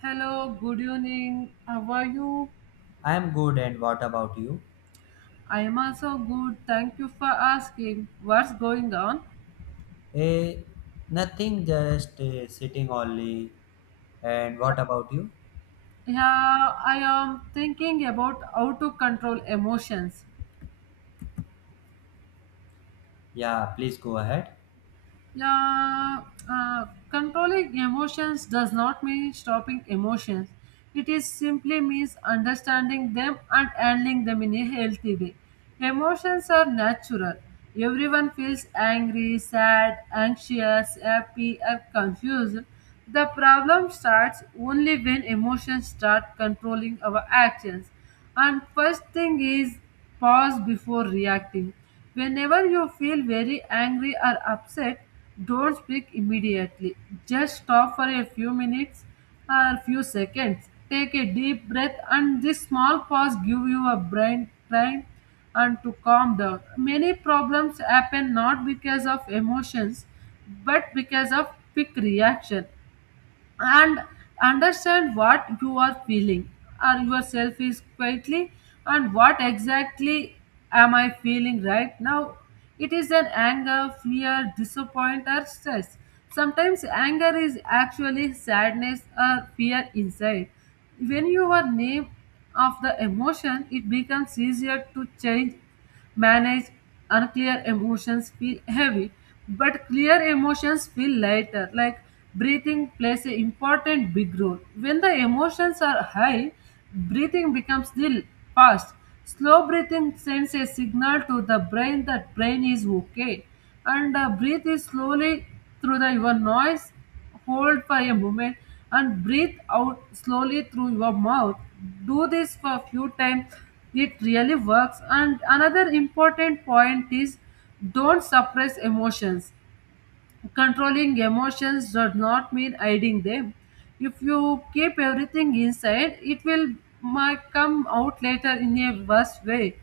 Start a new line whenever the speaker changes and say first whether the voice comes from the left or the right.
right: Hello, good evening. How are you?
left: I'm good, and what about you?
right: I am also good. Thank you for asking. What's going on?
left: Eh, Nothing, just sitting only. And what about you?
right: Yeah, I am thinking about how to control emotions.
left: Yeah, please go ahead.
right: Yeah, uh, Controlling emotions does not mean stopping emotions. It is simply means understanding them and handling them in a healthy way. Emotions are natural. Everyone feels angry, sad, anxious, happy, or confused. The problem starts only when emotions start controlling our actions. And first thing is pause before reacting. Whenever you feel very angry or upset, don't speak immediately. Just stop for a few minutes or few seconds. Take a deep breath, and this small pause give your brain time and to calm down. Many problems happen not because of emotions but because of quick reaction. And understand what you are feeling or yourself is quietly, and what exactly am I feeling right now? It is an anger, fear, disappointment, or stress. Sometimes anger is actually sadness or fear inside. When you are name of the emotion, it becomes easier to change, manage. Unclear emotions feel heavy, but clear emotions feel lighter. Like, breathing plays an important big role. When the emotions are high, breathing becomes the fast. Slow breathing sends a signal to the brain that brain is okay. And breathe is slowly through the your noise, hold for a moment, and breathe out slowly through your mouth. Do this for a few times. It really works. And another important point is don't suppress emotions. Controlling emotions does not mean hiding them. If you keep everything inside, it will might come out later in a worse way.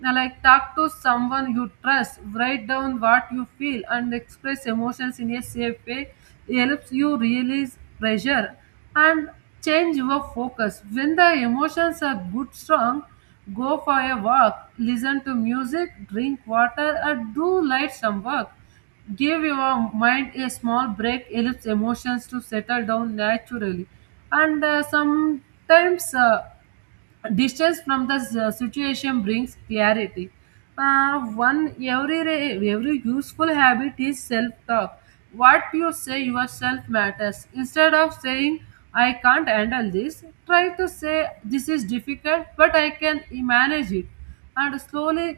right: Now, like, talk to someone you trust, write down what you feel, and express emotions in a safe way. It helps you release pressure and change your focus. When the emotions are good, strong, go for a walk, listen to music, drink water, or do light some work. Give your mind a small break, allows emotions to settle down naturally. And sometimes distance from the situation brings clarity. Uh, one every every useful habit is self talk. What you say yourself matters. Instead of saying I can't handle this, try to say this is difficult, but I can manage it. And slowly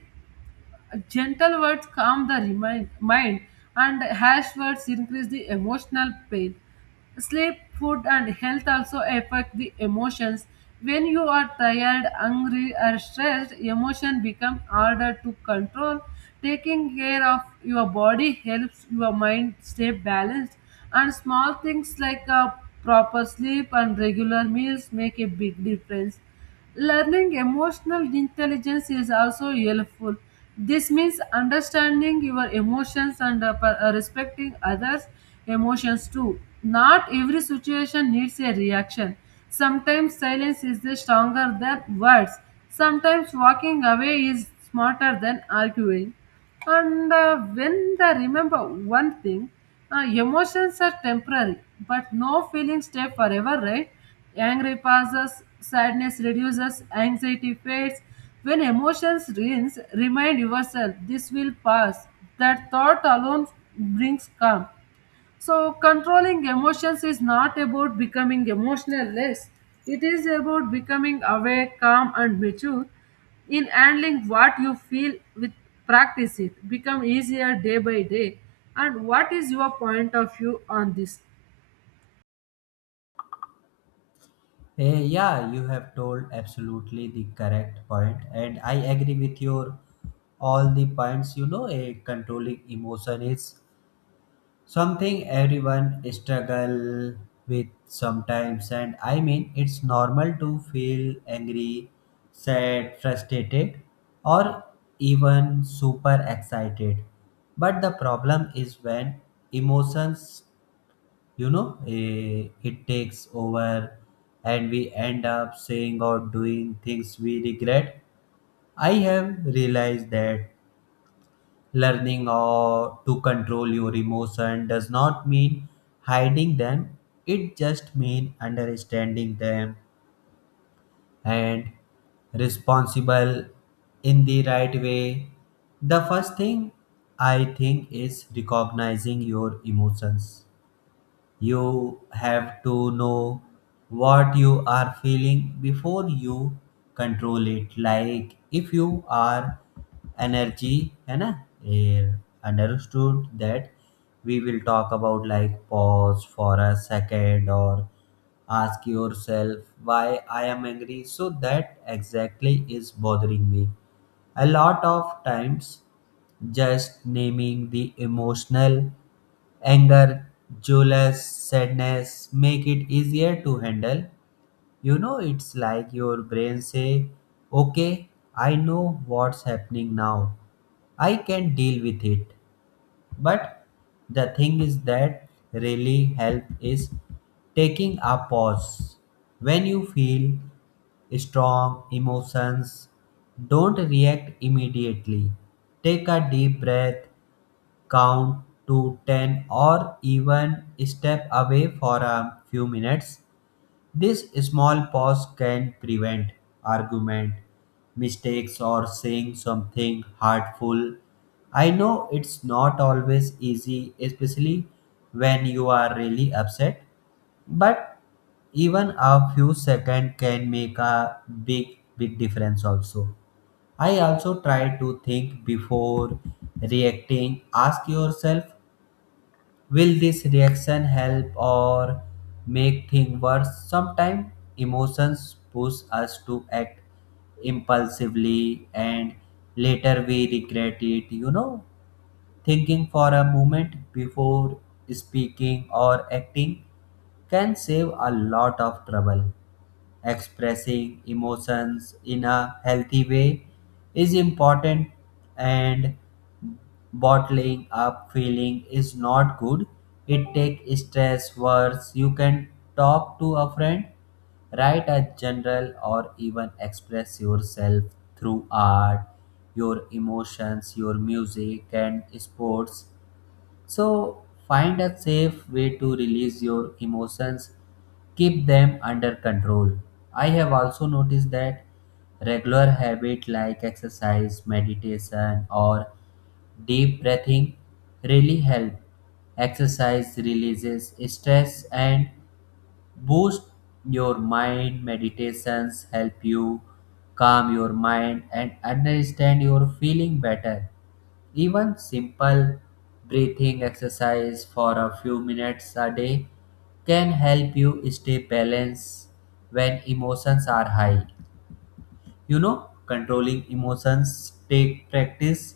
right: gentle words calm the mind, and harsh words increase the emotional pain. Sleep, food, and health also affect the emotions. When you are tired, angry, or stressed, emotion become harder to control. Taking care of your body helps your mind stay balanced, and small things like a proper sleep and regular meals make a big difference. Learning emotional intelligence is also helpful. This means understanding your emotions and respecting others' emotions too. Not every situation needs a reaction. Sometimes silence is the stronger than words. Sometimes walking away is smarter than arguing. And when they remember one thing, emotions are temporary, but no feelings stay forever, right? Anger passes, sadness reduces, anxiety fades. When emotions rinse, remind yourself this will pass. That thought alone brings calm. So, controlling emotions is not about becoming emotionless, it is about becoming aware, calm, and mature in handling what you feel. With practice it become easier day by day. And what is your point of view on this?
left: Yeah, you have told absolutely the correct point, and I agree with your all the points. You know, a controlling emotion is something everyone struggle with sometimes, and I mean it's normal to feel angry, sad, frustrated, or even super excited. But the problem is when emotions, it takes over and we end up saying or doing things we regret. I have realized that learning or to control your emotion does not mean hiding them. It just means understanding them and responsible in the right way. The first thing I think is recognizing your emotions. You have to know what you are feeling before you control it. Like if you are energy, है ना? Eh, Understood that we will talk about, like, pause for a second or ask yourself why I am angry. So that exactly is bothering me. A lot of times just naming the emotional anger, jealous, sadness make it easier to handle. You know, it's like your brain say, "Okay, I know what's happening now. I can deal with it." But the thing is that really help is taking a pause. When you feel strong emotions, don't react immediately. Take a deep breath, count to 10, or even step away for a few minutes. This small pause can prevent argument, mistakes, or saying something hurtful. I know it's not always easy, especially when you are really upset, but even a few seconds can make a big, big difference also. I also try to think before reacting. Ask yourself, will this reaction help or make things worse? Sometimes emotions push us to act impulsively and later we regret it. Thinking for a moment before speaking or acting can save a lot of trouble. Expressing emotions in a healthy way is important, and bottling up feeling is not good. It take stress worse. You can talk to a friend, write a journal, or even express yourself through art, your emotions, your music and sports. So find a safe way to release your emotions, keep them under control. I have also noticed that regular habit like exercise, meditation, or deep breathing really help. Exercise releases stress and boost your mind. Meditations help you calm your mind and understand your feeling better. Even simple breathing exercise for a few minutes a day can help you stay balanced when emotions are high. You know, controlling emotions take practice.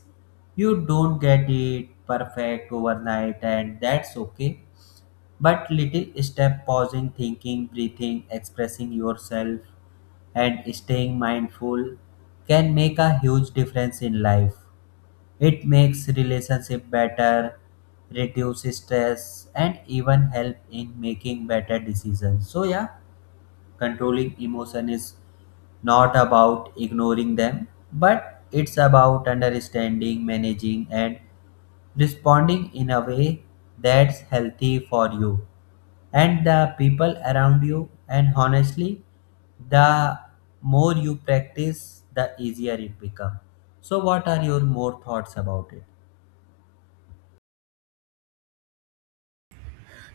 left: You don't get it perfect overnight, and that's okay. But little step, pausing, thinking, breathing, expressing yourself, and staying mindful can make a huge difference in life. It makes relationship better, reduce stress, and even help in making better decisions. So yeah, controlling emotion is not about ignoring them, but it's about understanding, managing, and responding in a way that's healthy for you and the people around you. And honestly, the more you practice, the easier it becomes. So, what are your more thoughts about it?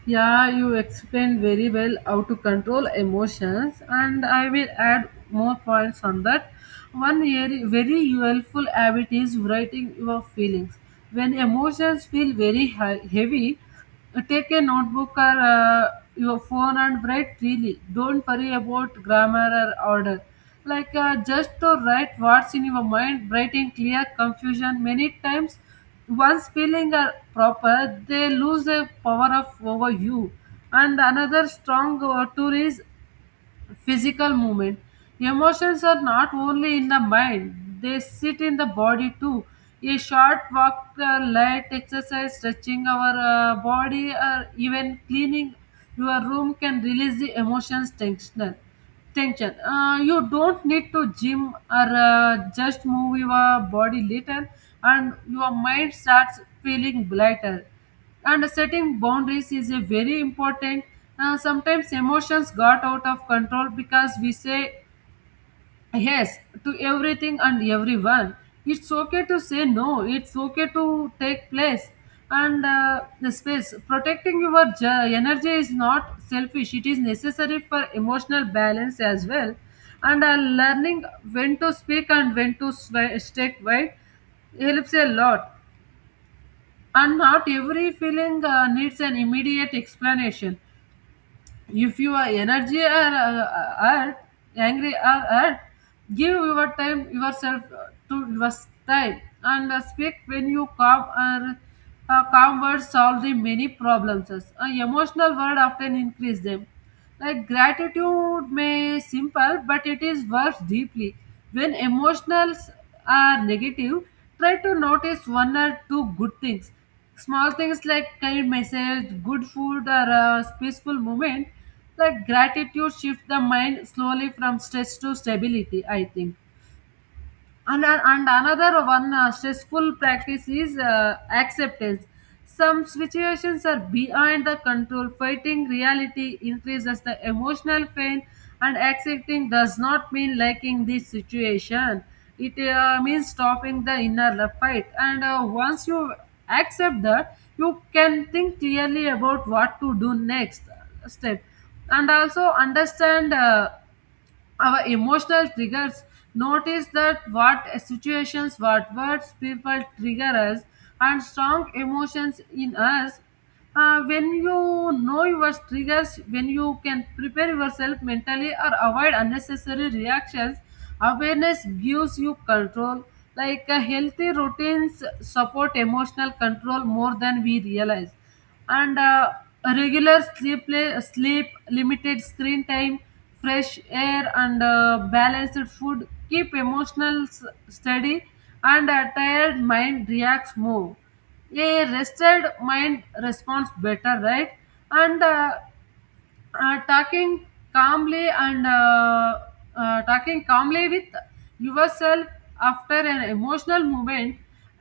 right: Yeah, you explained very well how to control emotions, and I will add more points on that. One very very helpful habit is writing your feelings. When emotions feel heavy, take a notebook or your phone and write freely. Don't worry about grammar or order. Like, just to write what's in your mind, writing clear confusion many times. Once feeling are proper, they lose their power of over you. And another strong tool is physical movement. Emotions are not only in the mind; they sit in the body too. A short walk, light exercise, stretching our body, or even cleaning your room can release the emotions tension. You don't need to gym or just move your body little, and your mind starts feeling lighter. And setting boundaries is a very important. Sometimes emotions got out of control because we say yes to everything and everyone. It's okay to say no. It's okay to take place and the space. Protecting your energy is not selfish. It is necessary for emotional balance as well. And learning when to speak and when to stay quiet helps a lot. And not every feeling needs an immediate explanation. If you are energy or are angry or hurt, give your time yourself to your time, and speak when you calm or calm words solve the many problems. Emotional word often increase them. Like gratitude may simple, but it is worth deeply. When emotionals are negative, try to notice one or two good things. Small things like kind message, good food, or a peaceful moment, like gratitude, shift the mind slowly from stress to stability. I think, and another one, stressful practice is acceptance. Some situations are beyond the control. Fighting reality increases the emotional pain, and accepting does not mean liking this situation. It means stopping the inner fight, and once you accept that, you can think clearly about what to do next step. And also understand our emotional triggers. Notice that what situations, what words, people trigger us and strong emotions in us. When you know your triggers, when you can prepare yourself mentally or avoid unnecessary reactions, awareness gives you control. Like, healthy routines support emotional control more than we realize. And a regular sleep, limited screen time, fresh air, and balanced food keep emotional steady. And a tired mind reacts more, a rested mind responds better, right? And uh, uh, talking calmly and uh, uh, talking calmly with yourself after an emotional moment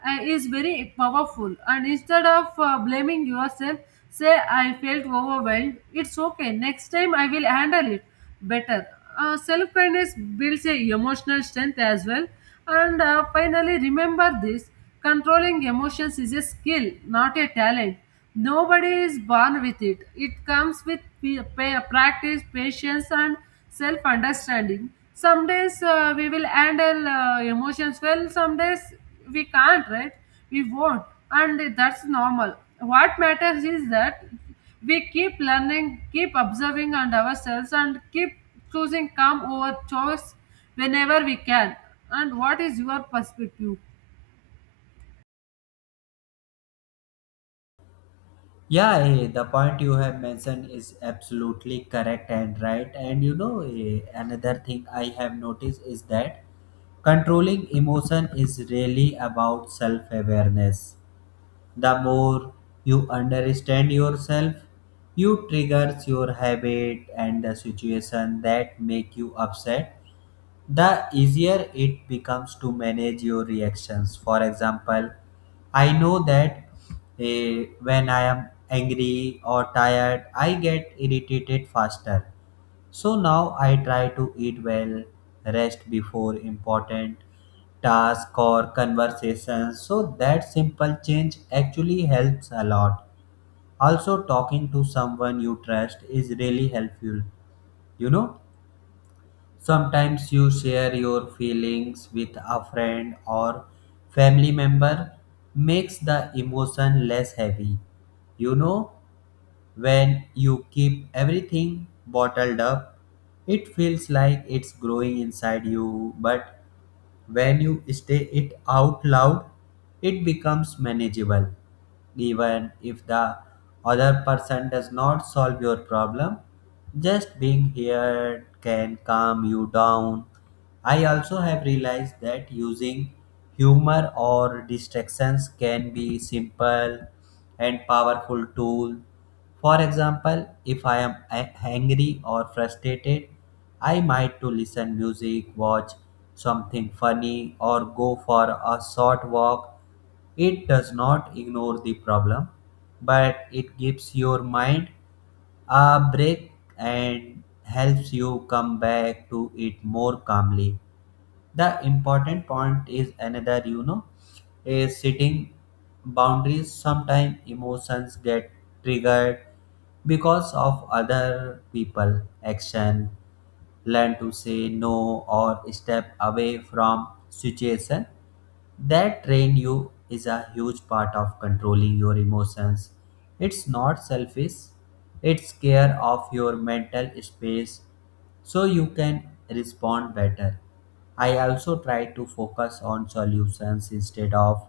right: is very powerful. And instead of blaming yourself, say I felt overwhelmed, it's okay, next time I will handle it better. Self kindness builds a emotional strength as well. And finally remember this, controlling emotions is a skill, not a talent. Nobody is born with it. It comes with practice, patience, and self understanding. Some days we will handle emotions well, some days we can't, right? We won't, and that's normal. What matters is that we keep learning, keep observing on ourselves, and keep choosing calm over choice whenever we can. And what is your perspective?
left: Yeah, the point you have mentioned is absolutely correct and right. And you know, another thing I have noticed is that controlling emotion is really about self awareness. The more you understand yourself, you triggers your habit and the situation that make you upset, the easier it becomes to manage your reactions. For example, I know that when I am angry or tired, I get irritated faster. So now I try to eat well, rest before important task or conversations. So that simple change actually helps a lot. Also, talking to someone you trust is really helpful. You know, sometimes you share your feelings with a friend or family member makes the emotion less heavy. You know, when you keep everything bottled up, it feels like it's growing inside you, but when you say it out loud, it becomes manageable. Even if the other person does not solve your problem, just being here can calm you down. I also have realized that using humor or distractions can be simple and powerful tool. For example, if I am angry or frustrated, I might to listen music, watch something funny, or go for a short walk. It does not ignore the problem, but it gives your mind a break and helps you come back to it more calmly. The important point is another, you know, is setting boundaries. Sometimes emotions get triggered because of other people action. Learn to say no or step away from situation that train you is a huge part of controlling your emotions. It's not selfish, it's care of your mental space so you can respond better. I also try to focus on solutions instead of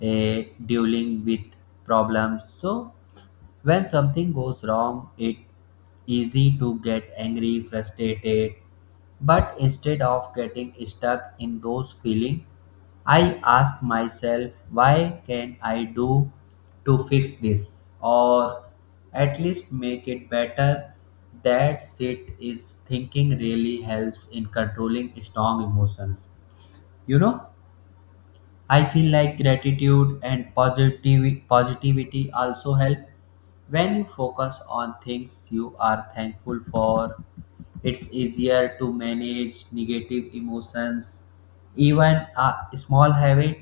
left: dealing with problems. So when something goes wrong, it easy to get angry, frustrated. But instead of getting stuck in those feelings, I ask myself, why can I do to fix this or at least make it better? That sit is thinking really helps in controlling strong emotions. You know? I feel like gratitude and positive positivity also help. When you focus on things you are thankful for, it's easier to manage negative emotions. Even a small habit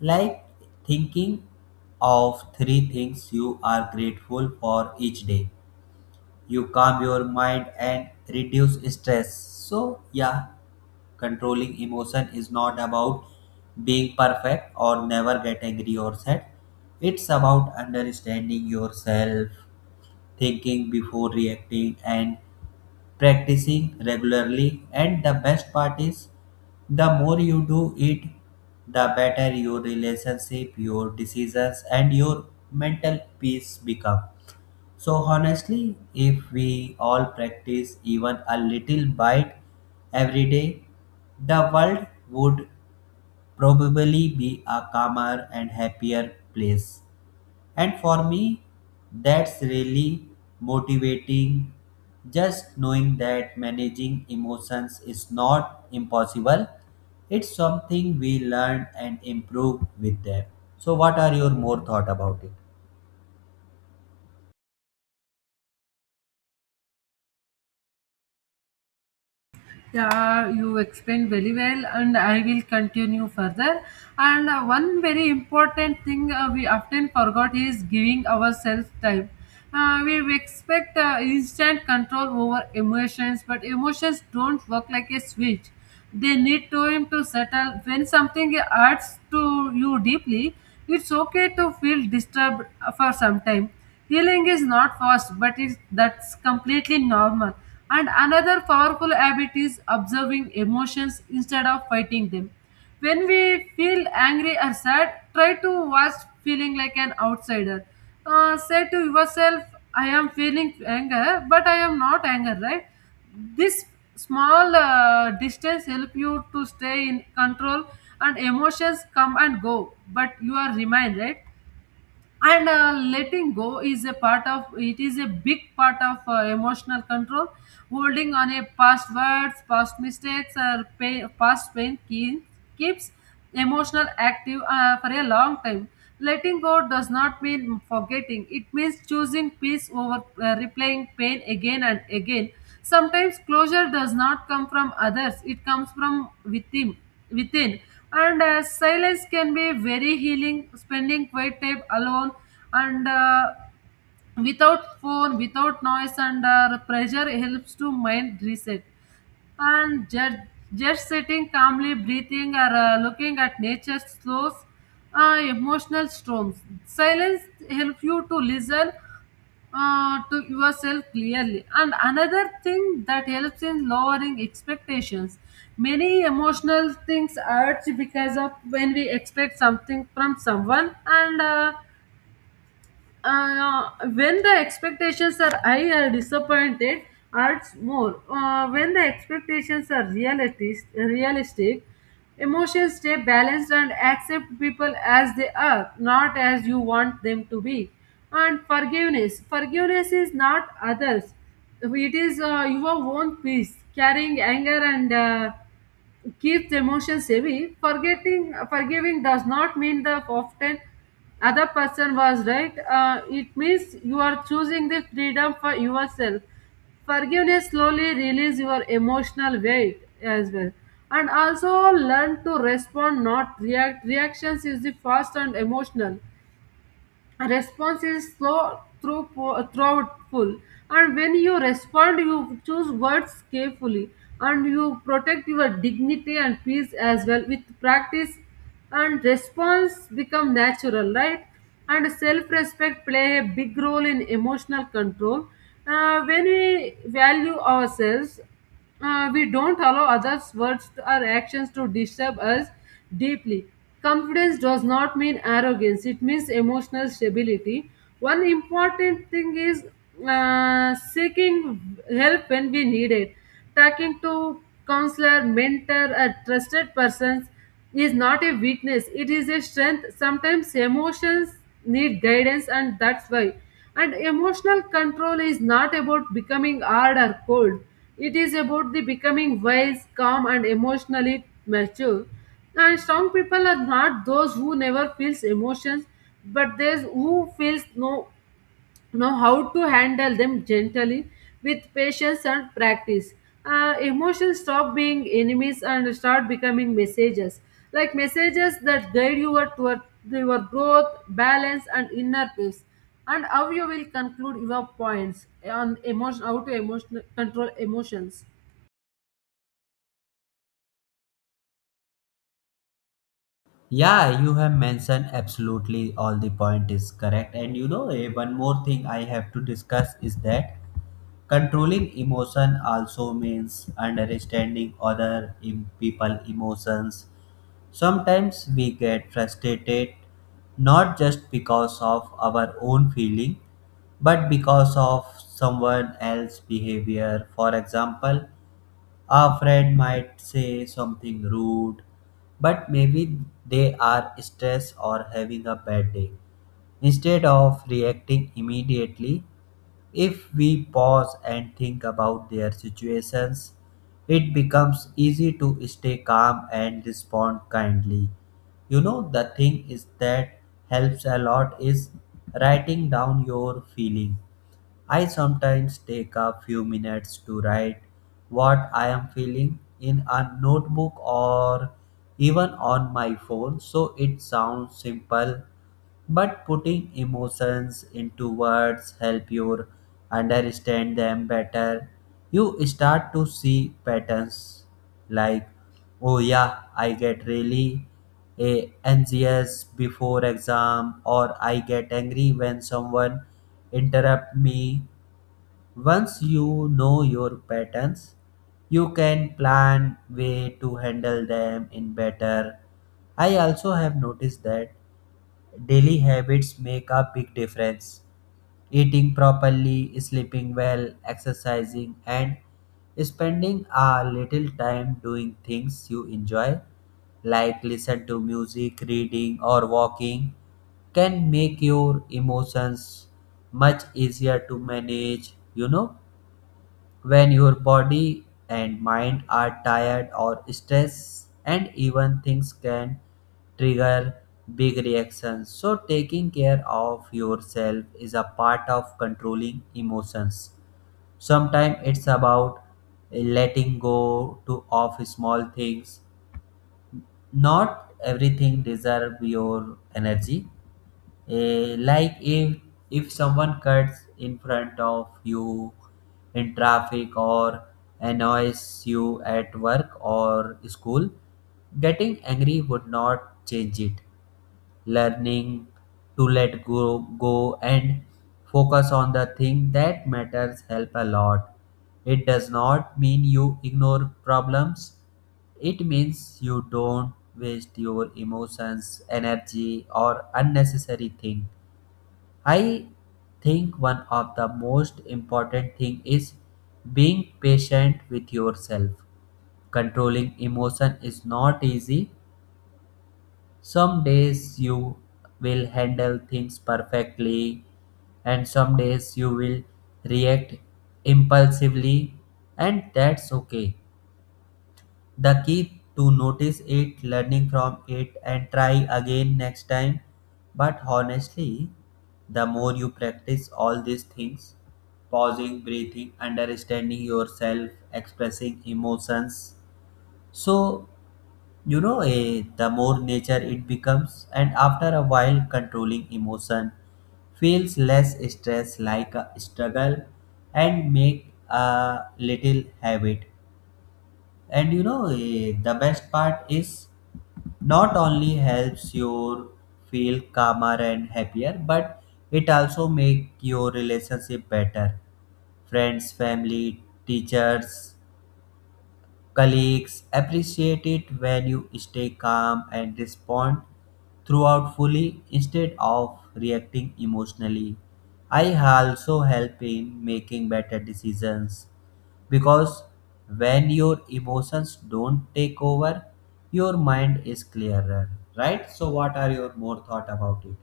left: like thinking of three things you are grateful for each day. You calm your mind and reduce stress. So, yeah, controlling emotion is not about being perfect or never get angry or sad. It's about understanding yourself, thinking before reacting, and practicing regularly. And the best part is, the more you do it, the better your relationship, your decisions, and your mental peace become. So honestly, if we all practice even a little bite every day, the world would probably be a calmer and happier place. And for me, that's really motivating. Just knowing that managing emotions is not impossible, it's something we learn and improve with them. So, what are your more thought about it?
right: Yeah, you explained very well, and I will continue further. And one very important thing we often forgot is giving ourselves time. We expect instant control over emotions, but emotions don't work like a switch. They need time to settle. When something hurts to you deeply, it's okay to feel disturbed for some time. Healing is not fast, but it's, that's completely normal. And another powerful habit is observing emotions instead of fighting them. When we feel angry or sad, try to watch feeling like an outsider. Say to yourself, I am feeling anger, but I am not anger, right? This small distance help you to stay in control, and emotions come and go, but you are remain, right? And letting go is a part of it, is a big part of emotional control. Holding on a past words, past mistakes, or pain, past pain keeps emotional active for a long time. Letting go does not mean forgetting, it means choosing peace over replaying pain again and again. Sometimes closure does not come from others, it comes from within. And silence can be very healing. Spending quiet time alone and without phone, without noise, and pressure helps to mind reset. And just sitting calmly, breathing, or looking at nature slows emotional storms. Silence helps you to listen to yourself clearly. And another thing that helps in lowering expectations. Many emotional things urge because of when we expect something from someone, and when the expectations are high or disappointed, hurts more. When the expectations are realistic, emotions stay balanced. And accept people as they are, not as you want them to be. And forgiveness is not others, it is your own peace. Carrying anger and keeps emotions heavy. Forgetting, forgiving does not mean that often other person was right. It means you are choosing the freedom for yourself. Forgiveness slowly release your emotional weight as well. And also learn to respond, not react. Reactions is the fast and emotional. A response is slow through thoughtful, and when you respond you choose words carefully and you protect your dignity and peace as well. With practice and response become natural, right? And self-respect play a big role in emotional control. When we value ourselves, we don't allow others' words to- or actions to disturb us deeply. Confidence does not mean arrogance, it means emotional stability. One important thing is seeking help when we need it, talking to counselor, mentor, or trusted persons is not a weakness, it is a strength. Sometimes emotions need guidance and that's why. And emotional control is not about becoming hard or cold, it is about the becoming wise, calm, and emotionally mature. And strong people are not those who never feels emotions, but those who feels no know how to handle them gently with patience and practice. Emotions stop being enemies and start becoming messages, like messages that guide you toward your growth, balance, and inner peace. And how you will conclude your points on emotion, how to emotion, control emotions?
left: Yeah, you have mentioned absolutely all the point is correct. And you know, one more thing I have to discuss is that controlling emotion also means understanding other people emotions. Sometimes we get frustrated not just because of our own feeling but because of someone else's behavior. For example, a friend might say something rude, but maybe they are stressed or having a bad day. Instead of reacting immediately, if we pause and think about their situations, it becomes easy to stay calm and respond kindly. You know, the thing is that helps a lot is writing down your feeling. I sometimes take a few minutes to write what I am feeling in a notebook or even on my phone, so it sounds simple, but putting emotions into words help you understand them better. You start to see patterns like, oh yeah, I get really anxious before exam, or I get angry when someone interrupt me. Once you know your patterns, you can plan way to handle them in better. I also have noticed that daily habits make a big difference. Eating properly, sleeping well, exercising, and spending a little time doing things you enjoy, like listen to music, reading, or walking, can make your emotions much easier to manage, you know. When your body and mind are tired or stressed, and even things can trigger big reactions. So, taking care of yourself is a part of controlling emotions. Sometimes it's about letting go to of small things. Not everything deserves your energy. Like if someone cuts in front of you in traffic or annoys you at work or school, getting angry would not change it. Learning to let go and focus on the thing that matters help a lot. It does not mean you ignore problems. It means you don't waste your emotions, energy, or unnecessary thing. I think one of the most important thing is being patient with yourself. Controlling emotion is not easy. Some days you will handle things perfectly, and some days you will react impulsively, and that's okay. The key to notice it, learning from it and try again next time. But honestly, the more you practice all these things, pausing, breathing, understanding yourself, expressing emotions, so the more nature it becomes, and after a while controlling emotion feels less stress like a struggle and make a little habit. And you know, the best part is not only helps you feel calmer and happier, but it also make your relationship better. Friends, family, teachers, colleagues appreciate it when you stay calm and respond throughout fully instead of reacting emotionally. I also help in making better decisions because when your emotions don't take over, your mind is clearer, right? So, what are your more thought about it?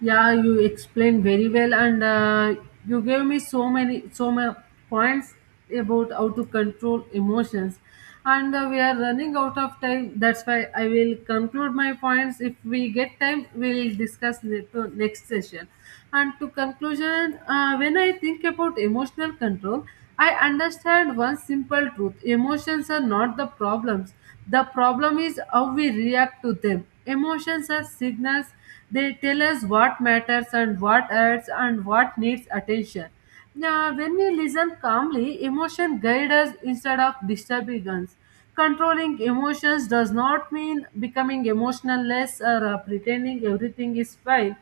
right: Yeah, you explained very well, and you gave me so many points about how to control emotions, and we are running out of time. That's why I will conclude my points. If we get time, we'll discuss ne- to next session. And to conclusion, when I think about emotional control, I understand one simple truth: emotions are not the problems. The problem is how we react to them. Emotions are signals, they tell us what matters and what hurts and what needs attention. Now, when we listen calmly, emotion guide us instead of disturbing us. Controlling emotions does not mean becoming emotional less or pretending everything is fine.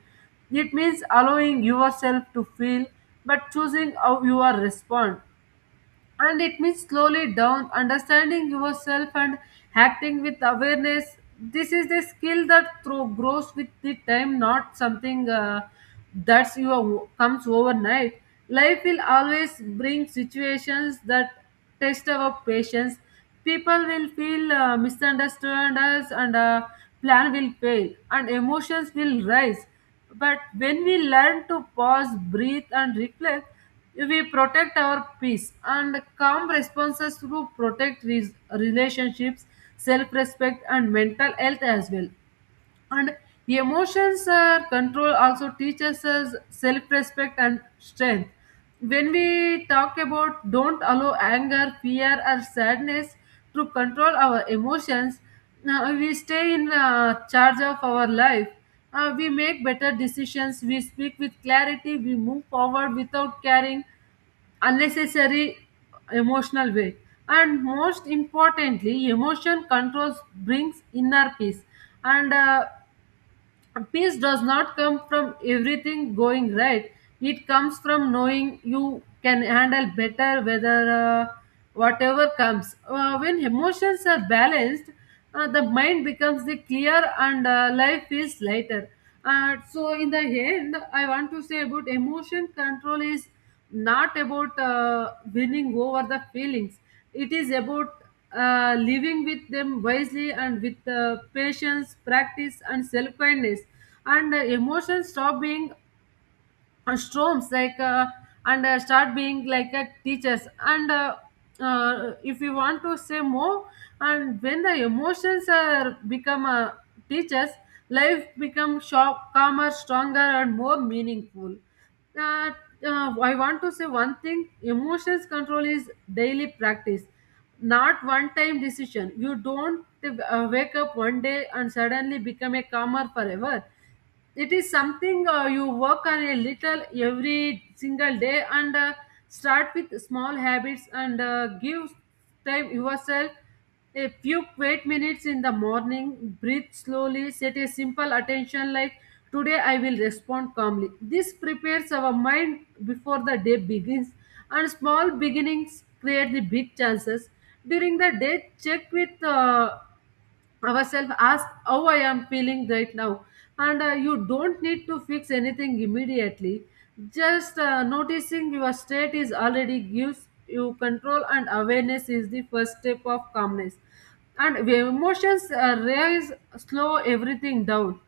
right: It means allowing yourself to feel, but choosing how you are respond. And it means slowly down understanding yourself and acting with awareness. This is the skill that through grows with the time, not something that's you comes overnight. Life will always bring situations that test our patience. People will feel misunderstood us, and plan will fail and emotions will rise. But when we learn to pause, breathe, and reflect, we protect our peace, and calm responses to protect relationships, self-respect, and mental health as well. And emotions control also teaches us self-respect and strength. When we talk about don't allow anger, fear, or sadness to control our emotions, we stay in charge of our life. We make better decisions, we speak with clarity, we move forward without caring unnecessary emotional way. And most importantly, emotion controls brings inner peace. And peace does not come from everything going right, it comes from knowing you can handle better, whether uh, whatever comes. When emotions are balanced, the mind becomes the clear, and life is lighter. So in the end, I want to say about emotion control is not about winning over the feelings, it is about living with them wisely and with patience, practice, and self kindness. And emotions stop being storms like and start being like a teachers and if you want to say more. And when the emotions are become teachers, life become sharp, calmer, stronger, and more meaningful. Uh, uh, i want to say one thing: emotions control is daily practice, not one time decision. You don't wake up one day and suddenly become a calmer forever. It is something you work on a little every single day, and start with small habits, and give time yourself a few quiet minutes in the morning, breathe slowly, set a simple attention like today I will respond calmly. This prepares our mind before the day begins, and small beginnings create the big chances. During the day, check with ourselves, ask how I am feeling right now. And you don't need to fix anything immediately, just noticing your state is already gives you control, and awareness is the first step of calmness. And the emotions rise, slow everything down,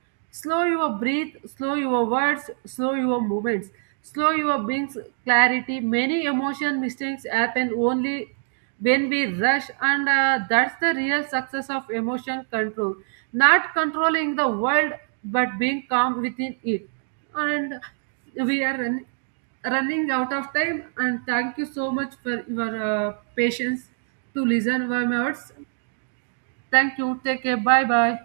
right: slow your breath, slow your words, slow your movements, slow your beings. Clarity, many emotion mistakes happen only when we rush, and that's the real success of emotion control, not controlling the world but being calm within it. And we are running out of time, and thank you so much for your patience to listen my words. Thank you, take care, bye bye.